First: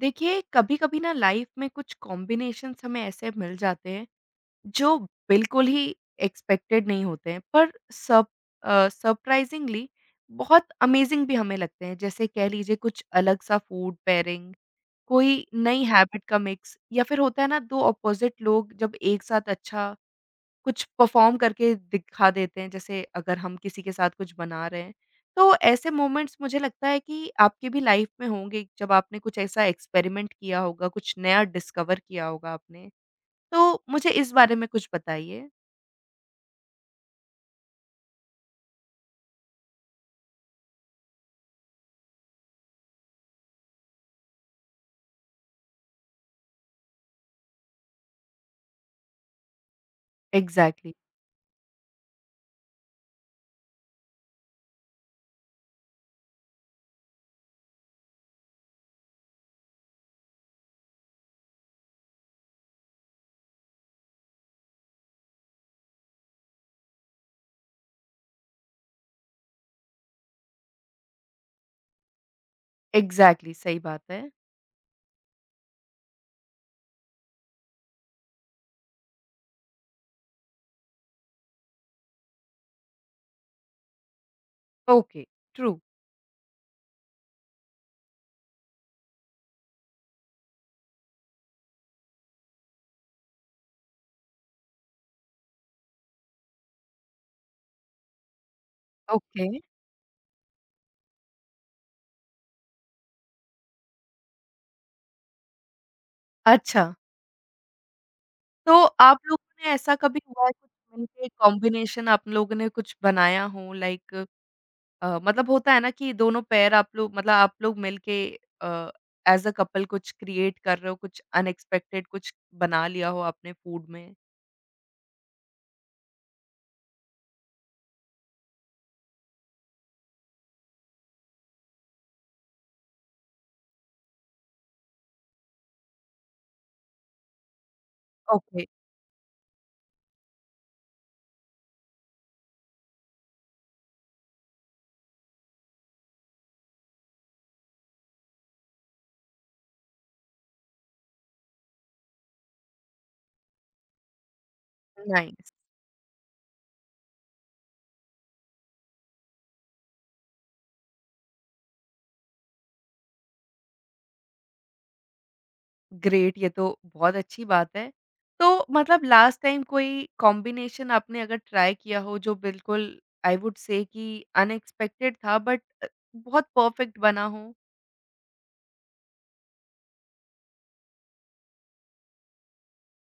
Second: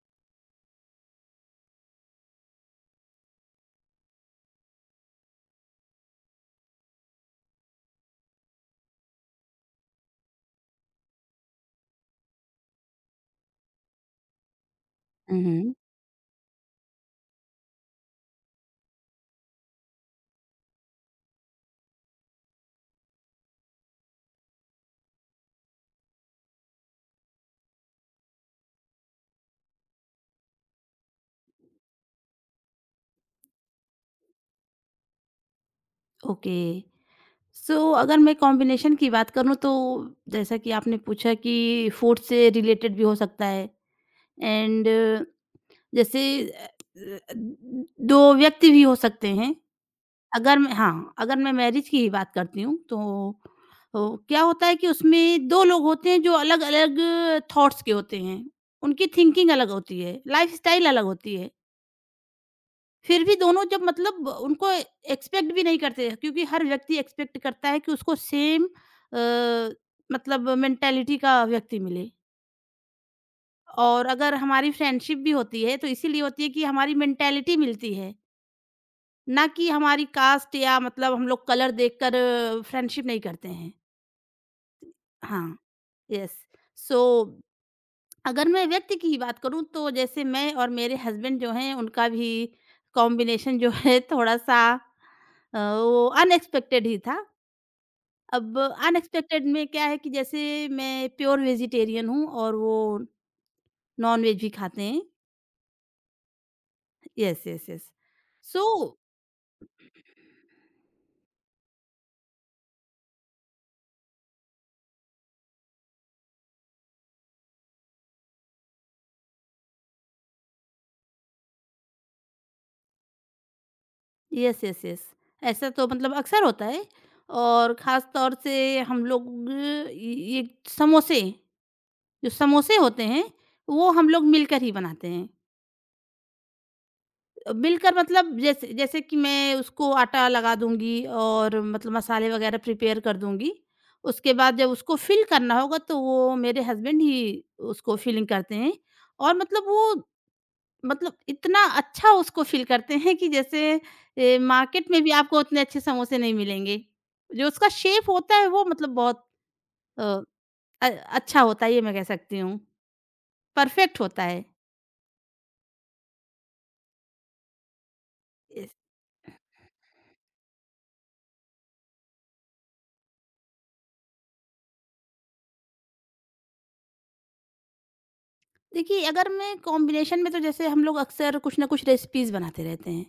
देखिए, कभी-कभी ना लाइफ में कुछ कॉम्बिनेशंस हमें ऐसे मिल जाते हैं, जो बिल्कुल ही एक्सपेक्टेड नहीं होते हैं, सरप्राइज़िंगली बहुत अमेज़िंग भी हमें लगते हैं। जैसे कह लीजिए कुछ अलग-सा फूड पेयरिंग, कोई उहुँ, नई हैबिट का मिक्स या फिर होता है ना 2 अपोज़िट लोग जब एक साथ अच्छा कुछ परफ़ॉर्म करके दिखा देते हैं, जैसे अगर हम किसी के साथ कुछ बना रहे हैं। तो ऐसे मोमेंट्स मुझे लगता है कि आपकी भी लाइफ़ में होंगे, जब आपने कुछ ऐसा एक्सपेरिमेंट किया होगा, कुछ नया डिस्कवर किया होगा आपने। तो मुझे इस बारे में कुछ बताइए। ओके। सो अगर मैं कॉम्बिनेशन की बात करूँ तो जैसा कि आपने पूछा कि फूड से रिलेटेड भी हो सकता है एंड जैसे अ अ, 2 व्यक्ति भी हो सकते हैं। अगर मैं एग्ज़ैक्टली। हाँ, अगर मैं मैरिज की ही बात करती हूँ तो क्या होता है कि उसमें 2 लोग होते हैं जो अलग-अलग थॉट्स के होते हैं। उनकी थिंकिंग अलग होती है, लाइफ़स्टाइल अलग होती है। फिर भी दोनों जब मतलब उनको एक्सपेक्ट भी नहीं करते क्योंकि हर व्यक्ति एक्सपेक्ट करता है कि उसको सेम अ, मतलब मेंटालिटी का व्यक्ति मिले। एग्ज़ैक्टली, सही और बात है। अगर हमारी फ्रेंडशिप भी होती है तो इसीलिए होती है कि हमारी मेंटालिटी मिलती है ना कि हमारी कास्ट या मतलब हम लोग कलर देखकर फ्रेंडशिप नहीं करते हैं। ओके। हाँ, ट्रू। यस। सो अगर मैं व्यक्ति की ही बात करूँ तो जैसे मैं और मेरे हस्बैंड जो हैं उनका भी कॉम्बिनेशन जो है थोड़ा-सा वो अनएक्सपेक्टेड ही था। अब अनएक्सपेक्टेड ओके। में क्या है कि जैसे मैं प्योर वेजिटेरियन हूँ और वो नॉन-वेज भी खाते हैं। अच्छा। Yes, yes, yes. सो तो आप लोगों ने ऐसा कभी हुआ है कुछ मिलके कॉम्बिनेशन आप लोगों ने कुछ बनाया हो लाइक मतलब होता है ना कि दोनों पैर आप लोग मतलब आप लोग मिलके अ, एज़ अ कपल कुछ क्रिएट कर रहे हो, कुछ अनएक्सपेक्टेड कुछ बना लिया हो आपने फूड में। Yes, yes, yes. ऐसा तो मतलब अक्सर होता है और ख़ास तौर से हम लोग ये समोसे, जो समोसे होते हैं वो हम लोग मिलकर ही बनाते हैं। मिलकर मतलब ओके। जैसे जैसे कि मैं उसको आटा लगा दूँगी और मतलब मसाले वगैरह प्रिपेयर कर दूँगी। उसके बाद जब उसको फिल करना होगा तो वो मेरे हस्बैंड ही उसको फिलिंग करते हैं और मतलब वो मतलब इतना अच्छा उसको फिल करते हैं कि जैसे मार्केट में भी आपको नाइस। उतने अच्छे समोसे नहीं मिलेंगे। जो उसका शेप होता है वो मतलब बहुत अ, अच्छा होता है ये मैं कह सकती हूँ। परफेक्ट होता है। ग्रेट, ये तो बहुत अच्छी बात है। तो मतलब लास्ट टाइम कोई कॉम्बिनेशन आपने अगर ट्राई किया हो जो बिल्कुल आई वुड से कि अनएक्सपेक्टेड था बहुत परफेक्ट बना हो? देखिए, अगर मैं कॉम्बिनेशन में तो जैसे हम लोग अक्सर कुछ ना कुछ रेसिपीज़ बनाते रहते हैं।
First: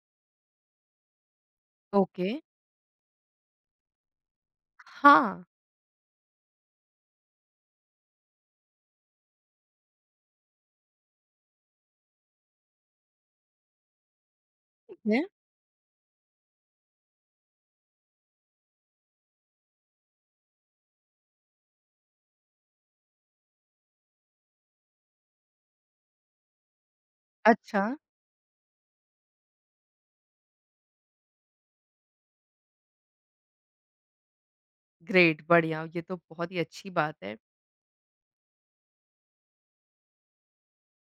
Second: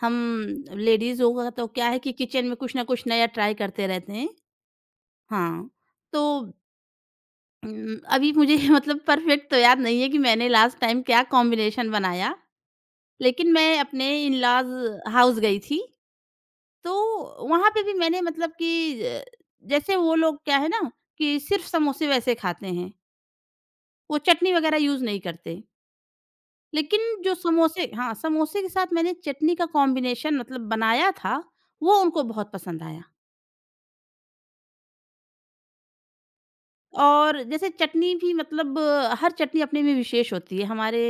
हम लेडीज़ होगा तो क्या है कि ओके। किचन में कुछ ना कुछ नया ट्राई करते रहते हैं। हाँ। हाँ, तो अभी मुझे मतलब परफेक्ट तो याद नहीं है कि मैंने लास्ट टाइम क्या कॉम्बिनेशन बनाया, लेकिन मैं अपने ठीक इन-लॉज़ है। हाउस गई थी, तो वहाँ पे भी मैंने मतलब कि जैसे वो लोग क्या है ना कि सिर्फ़ समोसे वैसे खाते हैं, वो चटनी वगैरह यूज़ नहीं करते। लेकिन जो समोसे अच्छा। हाँ, समोसे के साथ मैंने चटनी का कॉम्बिनेशन मतलब बनाया था, वो उनको बहुत पसंद आया। ग्रेट, बढ़िया ये तो बहुत ही अच्छी बात है। और जैसे चटनी भी मतलब हर चटनी अपने में विशेष होती है। हमारे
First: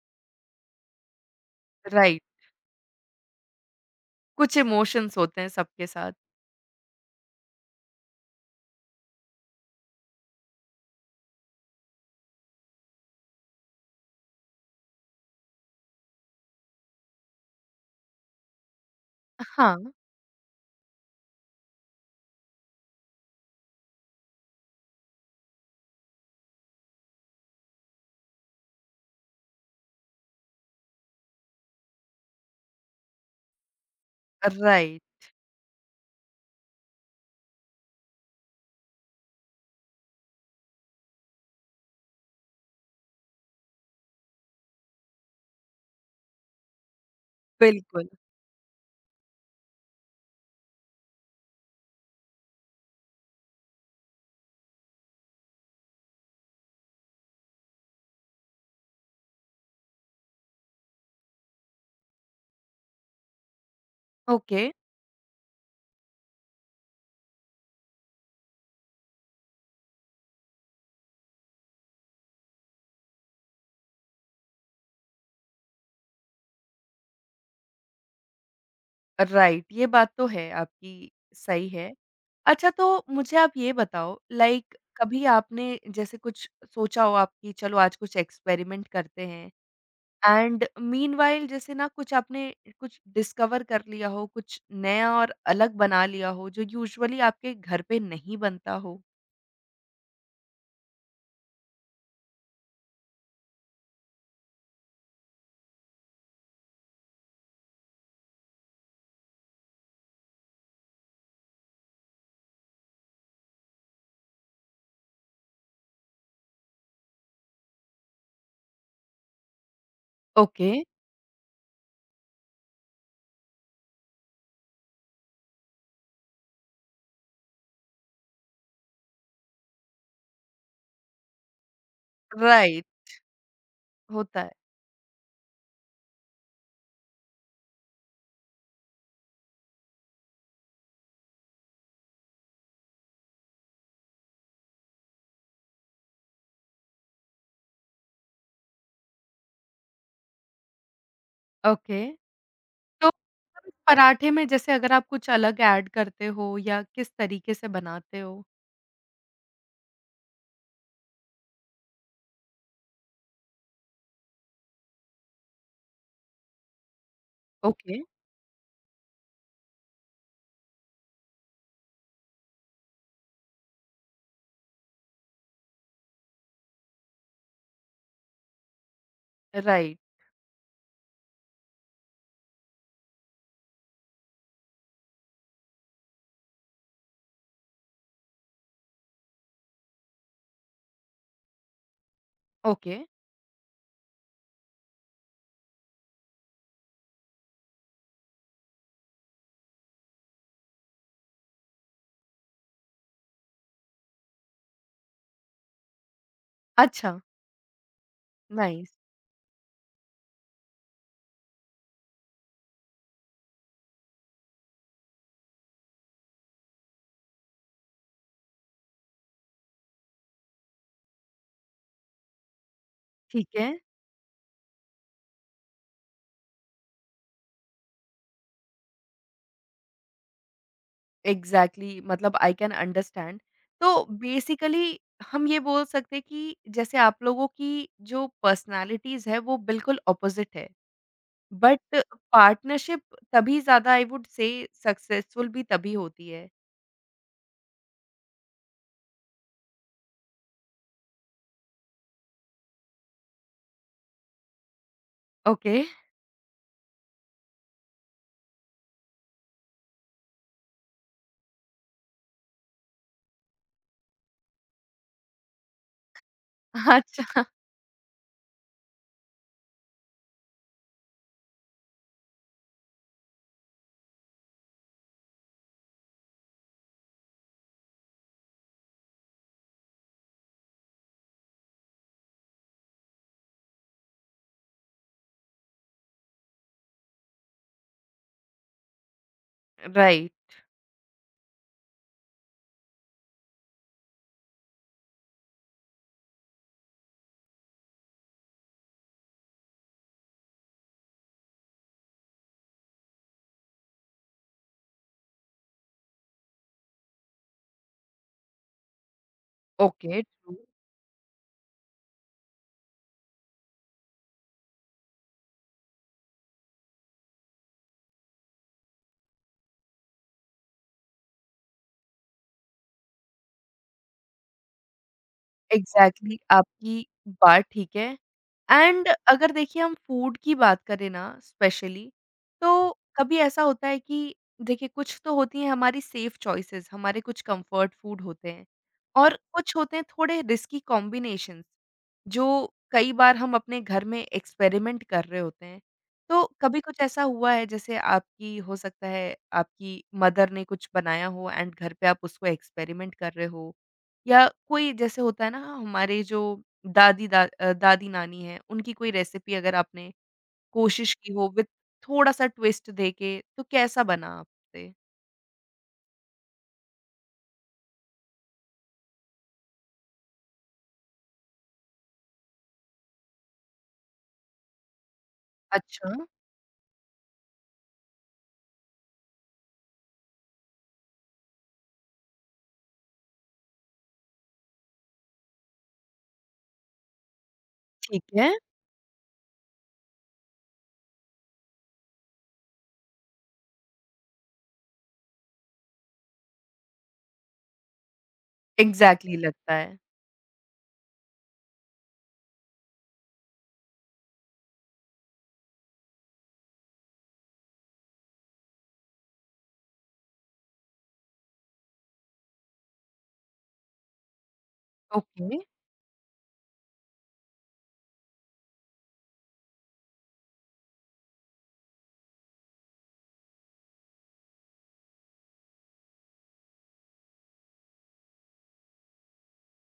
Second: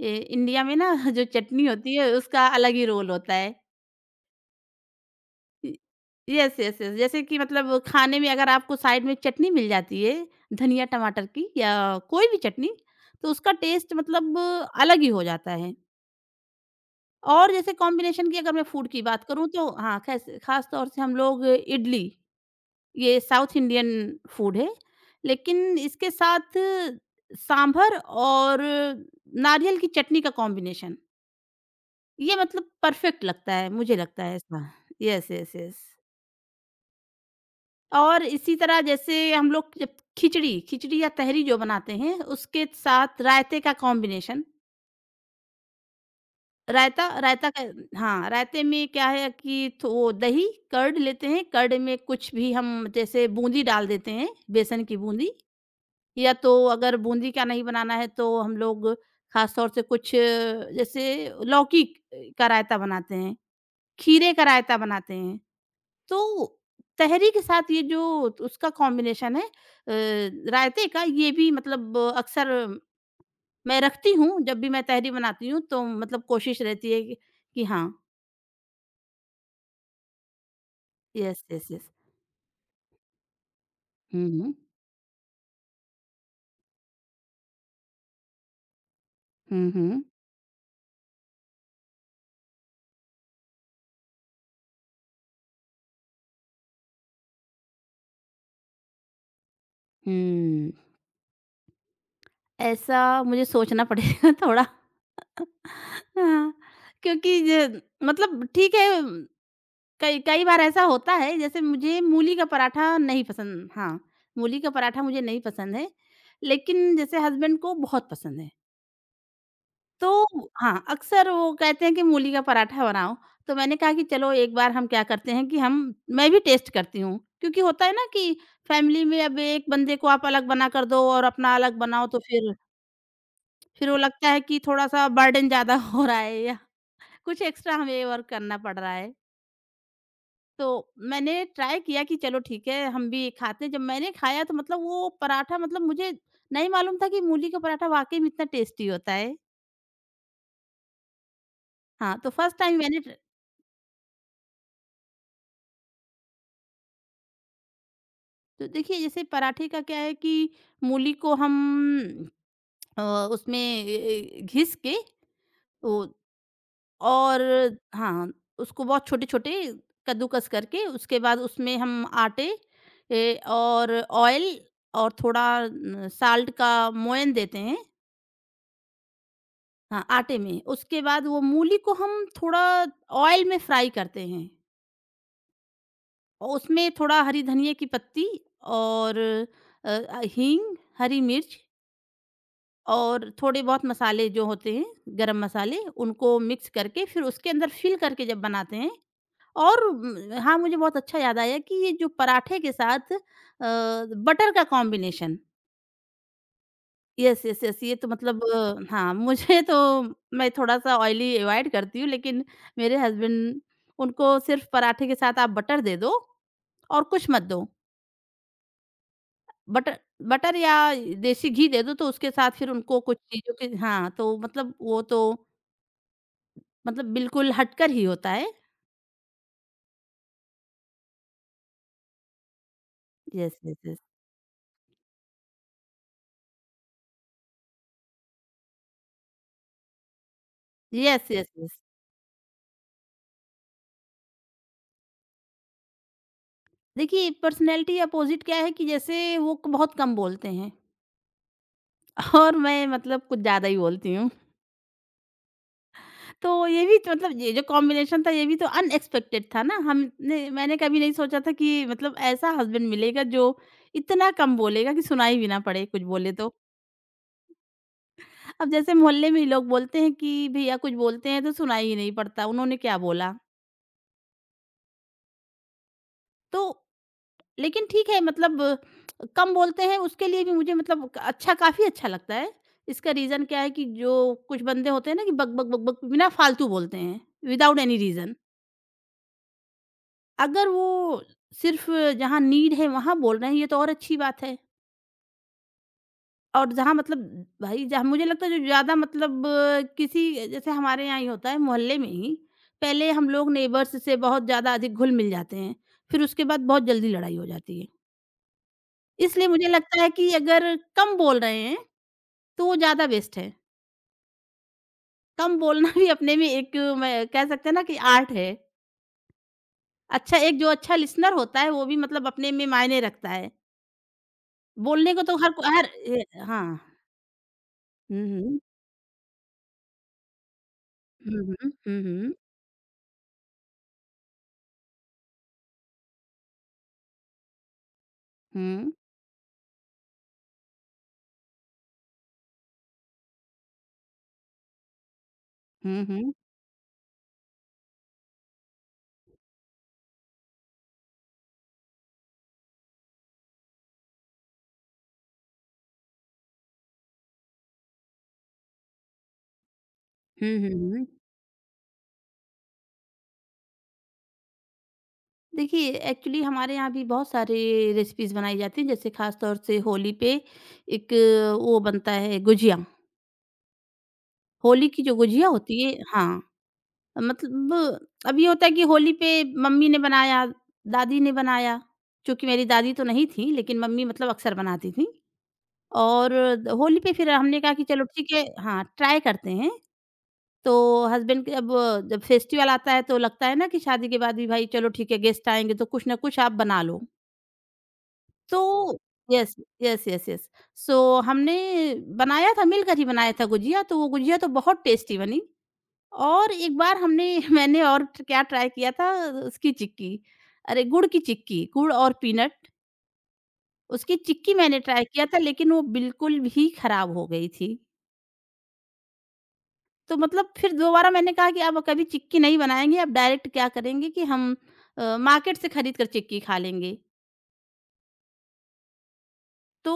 इंडिया में ना जो चटनी होती है राइट। उसका अलग ही रोल होता है। कुछ इमोशंस होते हैं इ सबके साथ। Yes, yes, yes. जैसे कि मतलब खाने में अगर आपको साइड में चटनी मिल जाती है, धनिया टमाटर की या कोई भी चटनी, तो उसका टेस्ट मतलब अलग ही हो जाता है। और जैसे कॉम्बिनेशन की अगर मैं फ़ूड की बात करूँ तो हाँ। हाँ, खैस ख़ास तौर से हम लोग इडली, ये साउथ इंडियन फ़ूड है। लेकिन इसके साथ सांभर और नारियल की चटनी का कॉम्बिनेशन, ये मतलब परफ़ेक्ट लगता है, मुझे लगता है ऐसा। राइट। Yes, yes, yes. और इसी तरह जैसे हम लोग जब खिचड़ी खिचड़ी या तहरी जो बनाते हैं, उसके साथ रायते का कॉम्बिनेशन, रायता रायता क बिल्कुल। हाँ, रायते में क्या है कि थो वो दही, कर्ड लेते हैं, कर्ड में कुछ भी हम जैसे बूंदी डाल देते हैं, बेसन की बूंदी, या तो अगर बूंदी का नहीं बनाना है तो हम लोग ख़ास तौर से कुछ जैसे लौकी क का रायता बनाते हैं, खीरे का ओके। रायता बनाते हैं। तो तहरी के साथ ये जो उसका कॉम्बिनेशन है रायते का, ये भी मतलब अक्सर मैं रखती हूँ, जब भी मैं तहरी बनाती हूँ तो मतलब कोशिश रहती है कि हाँ। राइट, ये बात तो है आपकी, यस, यस, सही यस। है। अच्छा तो मुझे आप ये बताओ हुँ, हुँ। लाइक कभी आपने जैसे कुछ सोचा हो आप कि चलो आज कुछ एक्सपेरिमेंट करते हैं हुँ, हुँ। एंड मीनव्हाइल जैसे ना कुछ आपने कुछ डिस्कवर कर लिया हो, कुछ नया और अलग बना लिया हो जो यूजुअली आपके घर पे नहीं बनता हो? हुँ। ऐसा मुझे सोचना पड़ेगा थोड़ा। हाँ, क्योंकि ज मतलब ठीक है, कई कई बार ऐसा होता है जैसे मुझे मूली का पराठा नहीं पसंद। हाँ, मूली का पराठा मुझे नहीं पसंद है, लेकिन जैसे हस्बैंड को बहुत पसंद है। तो ओके। हाँ, अक्सर वो कहते हैं कि मूली का पराठा बनाओ, तो मैंने कहा कि चलो एक बार हम क्या करते हैं कि हम मैं भी टेस्ट करती हूँ। क्योंकि होता है ना कि फैमिली में अब एक बंदे को आप अलग बना कर दो और अपना अलग बनाओ तो फिर राइट, फिर वो लगता है होता है। कि थोड़ा-सा बर्डन ज़्यादा हो रहा है या कुछ एक्स्ट्रा हमें वर्क करना पड़ रहा है। तो मैंने ट्राई किया कि चलो ठीक है, हम भी खाते हैं। जब मैंने खाया तो मतलब वो पराठा मतलब मुझे नहीं मालूम था कि मूली का पराठा वाक़ई में इतना टेस्टी होता है। ओके। हाँ, तो फर्स्ट टाइम मैंने तो हम पराठे में जैसे अगर आप कुछ अलग ऐड करते हो या किस तरीके से बनाते हो? तो देखिए जैसे पराठे का क्या है कि मूली को हम अ, उसमें ए, ए, घिस के ओ, और ओके। हाँ उसको बहुत छोटे छोटे कद्दूकस करके उसके बाद उसमें हम आटे और ऑयल और थोड़ा न, साल्ट का मोयन देते हैं, राइट। हाँ आटे में, उसके बाद वो मूली को हम थोड़ा ऑयल में फ्राई करते हैं और उसमें थोड़ा हरी धनिया की पत्ती और हींग, हरी मिर्च ओके। और थोड़े बहुत मसाले जो होते हैं, गरम मसाले, उनको मिक्स करके फिर उसके अंदर फिल करके जब बनाते हैं और हाँ मुझे बहुत अच्छा याद आया कि ये जो पराठे के साथ बटर का कॉम्बिनेशन, अच्छा। यस यस यस, ये तो मतलब नाइस। हाँ मुझे तो, मैं थोड़ा सा ऑयली अवॉइड करती हूँ लेकिन मेरे हस्बैंड, उनको सिर्फ पराठे के साथ आप बटर दे दो और कुछ मत दो। बटर, बटर या देसी घी दे दो तो उसके साथ फिर उनको कुछ ठीक चीजों के, है। हाँ तो मतलब वो तो मतलब बिल्कुल हटकर ही होता है। एग्ज़ैक्टली मतलब I can understand. Yes, yes, yes. तो बेसिकली हम ये बोल सकते हैं कि जैसे आप लोगों की जो पर्सनैलिटीज़ है वो बिल्कुल ऑपोज़िट है। Yes, yes, yes. But partnership तभी ज़्यादा आई वुड से सक्सेसफुल भी तभी होती है। देखिए पर्सनैलिटी अपोज़िट क्या है कि जैसे वो क बहुत कम बोलते हैं और मैं मतलब कुछ ज़्यादा ही बोलती हूँ। ओके। तो ये भी तो मतलब ये जो कॉम्बिनेशन था ये भी तो अनएक्सपेक्टेड था ना। हमने मैंने कभी नहीं सोचा था कि मतलब ऐसा हस्बैंड मिलेगा जो इतना कम बोलेगा कि सुनाई भी ना पड़े कुछ बोले तो। अच्छा। अब जैसे मोहल्ले में ही लोग बोलते हैं कि भैया कुछ बोलते हैं तो सुनाई ही नहीं पड़ता, उन्होंने क्या बोला? तो लेकिन ठीक है मतलब कम बोलते हैं उसके लिए भी मुझे मतलब क अच्छा काफ़ी अच्छा लगता है। इसका रीज़न क्या है कि जो कुछ बंदे होते हैं ना कि बक, बक, बक, बक बिना फालतू बोलते हैं विदाउट एनी रीज़न। राइट। अगर वो सिर्फ़ जहाँ नीड है वहाँ बोल रहे हैं ये तो और अच्छी बात है। और जहाँ मतलब भाई जहाँ मुझे लगता है जो ज़्यादा मतलब किसी जैसे हमारे यहाँ ही होता है मोहल्ले में ही, पहले हम लोग नेबर्स से बहुत ज़्यादा अधिक घुल-मिल जाते हैं। फिर उसके बाद बहुत जल्दी लड़ाई हो जाती है। इसलिए मुझे लगता है ओके। कि ट्रू। अगर कम बोल रहे हैं तो वो ज़्यादा बेस्ट है। कम बोलना भी अपने में एक मैं कह सकते हैं ना कि आर्ट है। अच्छा, एक जो अच्छा लिसनर होता है वो भी मतलब अपने में मायने रखता है। बोलने को तो हर को हर ए एग्ज़ैक्टली हाँ। आपकी बात ठीक है। हुँ, हुँ। एंड अगर देखिए हम फूड की बात करें ना हुँ, हुँ। हुँ, स्पेशली, हुँ। तो कभी ऐसा होता है कि देखिए कुछ तो होती हैं हमारी सेफ चॉइसेस, हमारे कुछ कंफर्ट फूड होते हैं हुँ। और कुछ होते हैं थोड़े रिस्की कॉम्बिनेशंस, जो कई बार हम अपने घर में एक्सपेरिमेंट कर रहे होते हैं। हुँ, हुँ। तो कभी कुछ ऐसा हुआ है जैसे आपकी हो सकता है आपकी मदर ने कुछ बनाया हो एंड घर पे आप उसको एक्सपेरिमेंट कर रहे हो या कोई जैसे होता है ना हमारे जो दादी-नानी हैं, उनकी कोई रेसिपी अगर आपने हुँ, हुँ, हुँ। कोशिश की हो विथ थोड़ा-सा ट्विस्ट देके, तो कैसा बना आपसे? देखिए एक्चुअली हमारे यहाँ भी बहुत सारे रेसिपीज़ बनाई जाती हैं जैसे ख़ास तौर से होली पे एक वो बनता है गुझिया। होली की जो गुझिया होती है, अच्छा। हाँ। मतलब अब ये होता है कि होली पे मम्मी ने बनाया, दादी ने बनाया, चूँकि मेरी दादी तो नहीं थी, लेकिन मम्मी मतलब अक्सर बनाती थीं और होली पे फिर हमने कहा कि चलो ठीक ठीक है है। हाँ, ट्राई करते हैं। तो हस्बैंड के अब जब फेस्टिवल आता है तो लगता है ना कि शादी के बाद भी भाई चलो ठीक है गेस्ट आएँगे तो कुछ ना कुछ आप बना लो। तो एग्ज़ैक्टली यस, लगता है। Yes, yes, yes. सो हमने बनाया था, मिलकर ही बनाया था गुझिया, तो वो गुझिया तो बहुत टेस्टी बनी। और एक बार हमने मैंने और ट क्या ट्राई किया था उसकी चिक्की, अरे गुड़ की चिक्की, गुड़ और पीनट, उसकी चिक्की मैंने ट्राई किया था ओके। लेकिन वो बिल्कुल भी खराब हो गई थी। तो मतलब फिर दोबारा मैंने कहा कि अब कभी चिक्की नहीं बनाएँगे, अब डायरेक्ट क्या करेंगे कि हम मार्केट से खरीद कर चिक्की खा लेंगे। तो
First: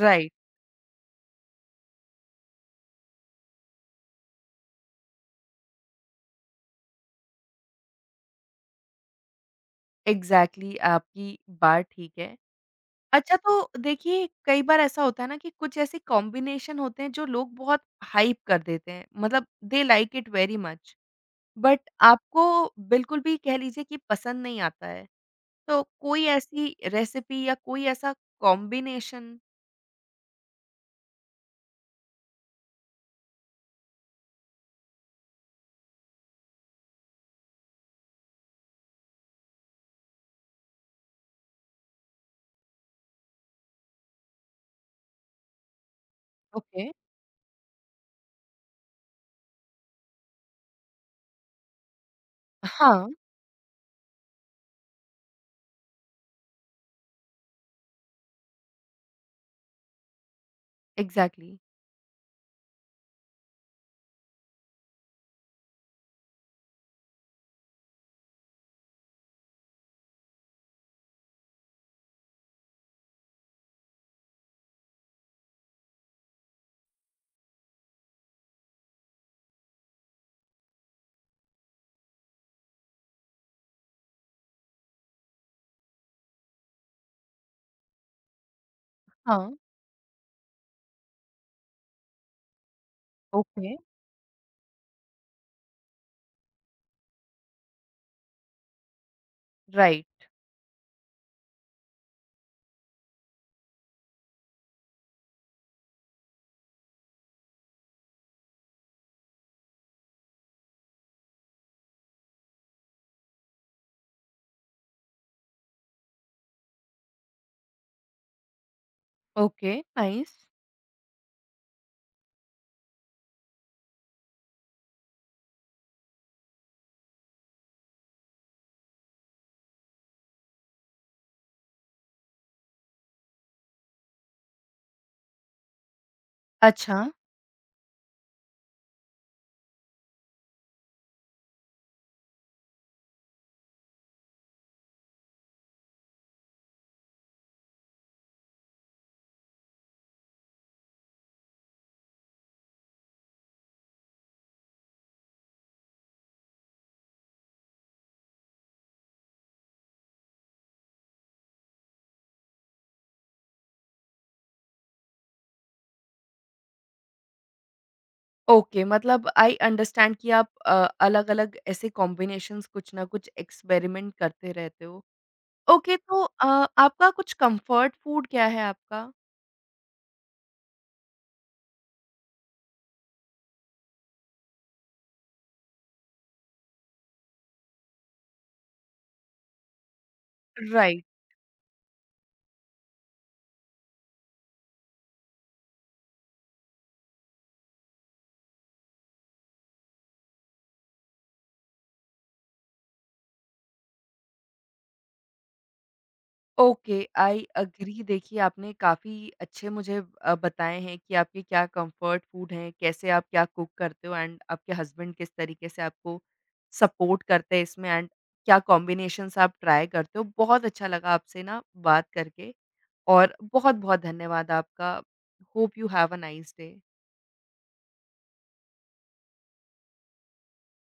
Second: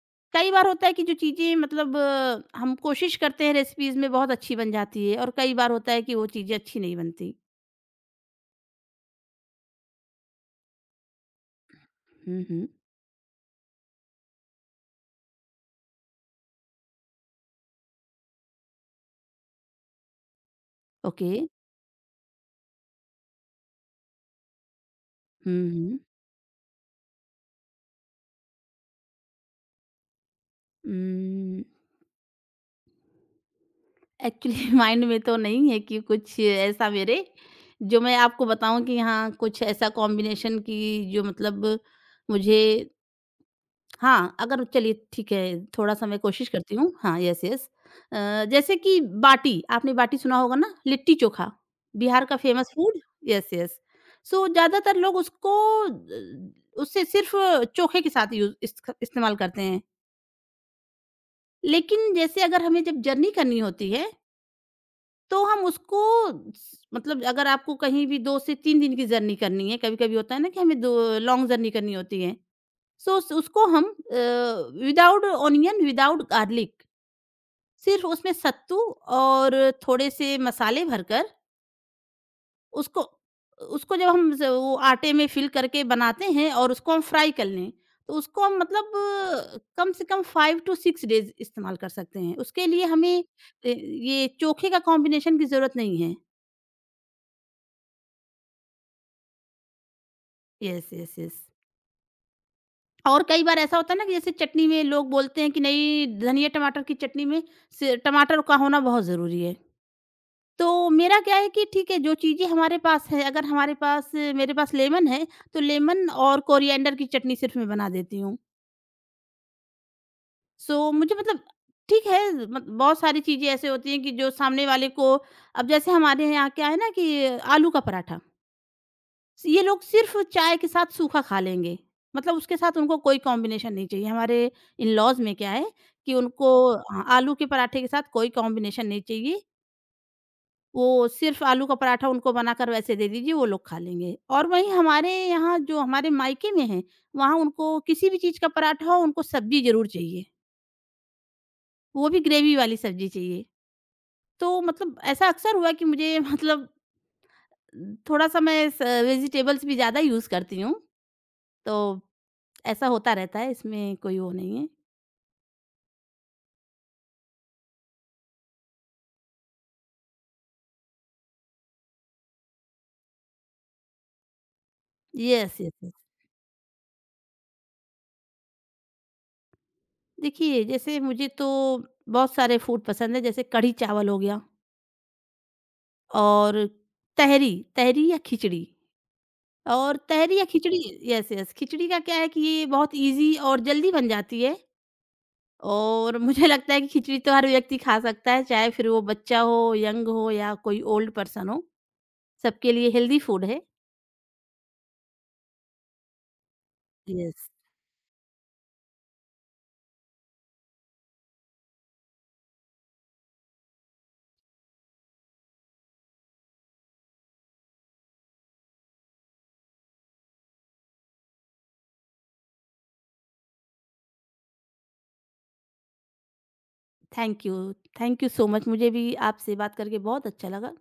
राइट। कई बार होता है कि जो चीज़ें मतलब हम कोशिश करते हैं रेसिपीज़ में बहुत अच्छी बन जाती है और कई बार होता है कि वो चीज़ें अच्छी नहीं बनती। एग्ज़ैक्टली आपकी बात ठीक है। हुँ, हुँ। अच्छा तो देखिए, कई बार ऐसा होता है ना कि कुछ ऐसे कॉम्बिनेशन होते हैं जो लोग बहुत हाइप कर देते हैं, मतलब they like it very much okay. But आपको बिल्कुल भी कह लीजिए कि पसंद नहीं आता है। हुँ, तो हुँ। कोई ऐसी रेसिपी या कोई ऐसा कॉम्बिनेशन? उम एक्चुअली माइंड में तो नहीं है कि कुछ ऐसा मेरे जो मैं आपको बताऊं कि हाँ कुछ ऐसा कॉम्बिनेशन की जो मतलब मुझे, हाँ अगर चलिए ठीक है थोड़ा सा मैं कोशिश करती हूँ, ओके। हाँ यस यस, जैसे कि बाटी, आपने बाटी सुना होगा ना, लिट्टी चोखा, बिहार का फेमस फूड, हाँ। Yes yes. सो ज्यादातर लोग उसको उससे सिर्फ चोखे के साथ यूज इस्तेमाल करते हैं। एग्ज़ैक्टली। लेकिन जैसे अगर हमें जब जर्नी करनी होती है तो हम उसको स मतलब अगर आपको कहीं भी 2 से 3 दिन की जर्नी करनी है, कभी-कभी होता है ना कि हमें दो लॉन्ग जर्नी करनी होती है। सो उस उसको हम विदाउट ओनियन, विदाउट गार्लिक सिर्फ़ उसमें सत्तू और थोड़े से मसाले भरकर उसको उसको जब हम ज वो आटे में फ़िल करके बनाते हैं और उसको हम फ्राई कर लें, तो उसको हम मतलब हाँ। कम से कम 5 टू 6 डेज़ इस्तेमाल कर सकते हैं। उसके लिए हमें ओके। ये चोखे का कॉम्बिनेशन की ज़रूरत नहीं है। राइट। Yes, yes, yes. और कई बार ऐसा होता है ना कि जैसे चटनी में लोग बोलते हैं कि नहीं धनिया टमाटर की चटनी में टमाटर का होना बहुत ज़रूरी है, तो मेरा क्या है कि ठीक है जो चीज़ें हमारे पास है, अगर हमारे पास मेरे पास लेमन है तो लेमन और कोरिएंडर की चटनी सिर्फ मैं बना देती हूँ। Okay, nice. सो मुझे मतलब ठीक है, बहुत सारी चीज़ें ऐसे होती हैं कि जो सामने वाले को, अब जैसे हमारे यहाँ क्या है ना कि आलू का पराठा ये लोग सिर्फ़ चाय के साथ सूखा खा लेंगे, मतलब उसके साथ उनको कोई कॉम्बिनेशन नहीं चाहिए। हमारे इन-लॉज़ में क्या है कि उनको अच्छा। हाँ, आलू के पराठे के साथ कोई कॉम्बिनेशन नहीं चाहिए। वो सिर्फ़ आलू का पराठा उनको बनाकर वैसे दे दीजिए, वो लोग खा लेंगे और वहीं हमारे यहाँ जो हमारे मायके में हैं, वहाँ उनको किसी भी चीज़ का पराठा हो, उनको सब्ज़ी ज़रूर चाहिए, वो भी ग्रेवी वाली सब्ज़ी चाहिए। तो मतलब ऐसा अक्सर हुआ कि मुझे मतलब थोड़ा-सा मैं स वेजिटेबल्स भी ज़्यादा यूज़ करती हूँ, तो ऐसा होता रहता है, इसमें कोई वो नहीं है। ओके मतलब आई अंडरस्टैंड कि आप अलग-अलग ऐसे कॉम्बिनेशंस कुछ ना कुछ एक्सपेरिमेंट करते रहते हो। Yes, yes, yes. ओके, तो आपका कुछ कम्फर्ट फूड क्या है आपका? देखिए, जैसे मुझे तो बहुत सारे फूड पसंद हैं, जैसे कढ़ी चावल हो गया और तहरी तहरी या खिचड़ी, और तहरी या khichdi. Right. Yes, yes. Khichdi का क्या है कि ये बहुत ईज़ी और जल्दी बन जाती है और मुझे लगता है कि खिचड़ी तो हर व्यक्ति खा सकता है, चाहे फिर वो बच्चा हो, यंग हो या कोई ओल्ड पर्सन हो, सबके लिए हेल्दी फूड है। ओके। आई यस, अग्री, देखिए आपने काफ़ी अच्छे मुझे बताए हैं कि आपके क्या कंफर्ट फूड हैं, कैसे आप क्या कुक करते हो एंड आपके हस्बैंड किस तरीके से आपको सपोर्ट करते हैं इसमें एंड क्या कॉम्बिनेशंस आप ट्राई करते हो। बहुत अच्छा लगा आपसे ना बात करके और बहुत-बहुत धन्यवाद आपका। Hope you have a nice day. Thank you. Thank you so much. मुझे भी आपसे बात करके बहुत अच्छा लगा।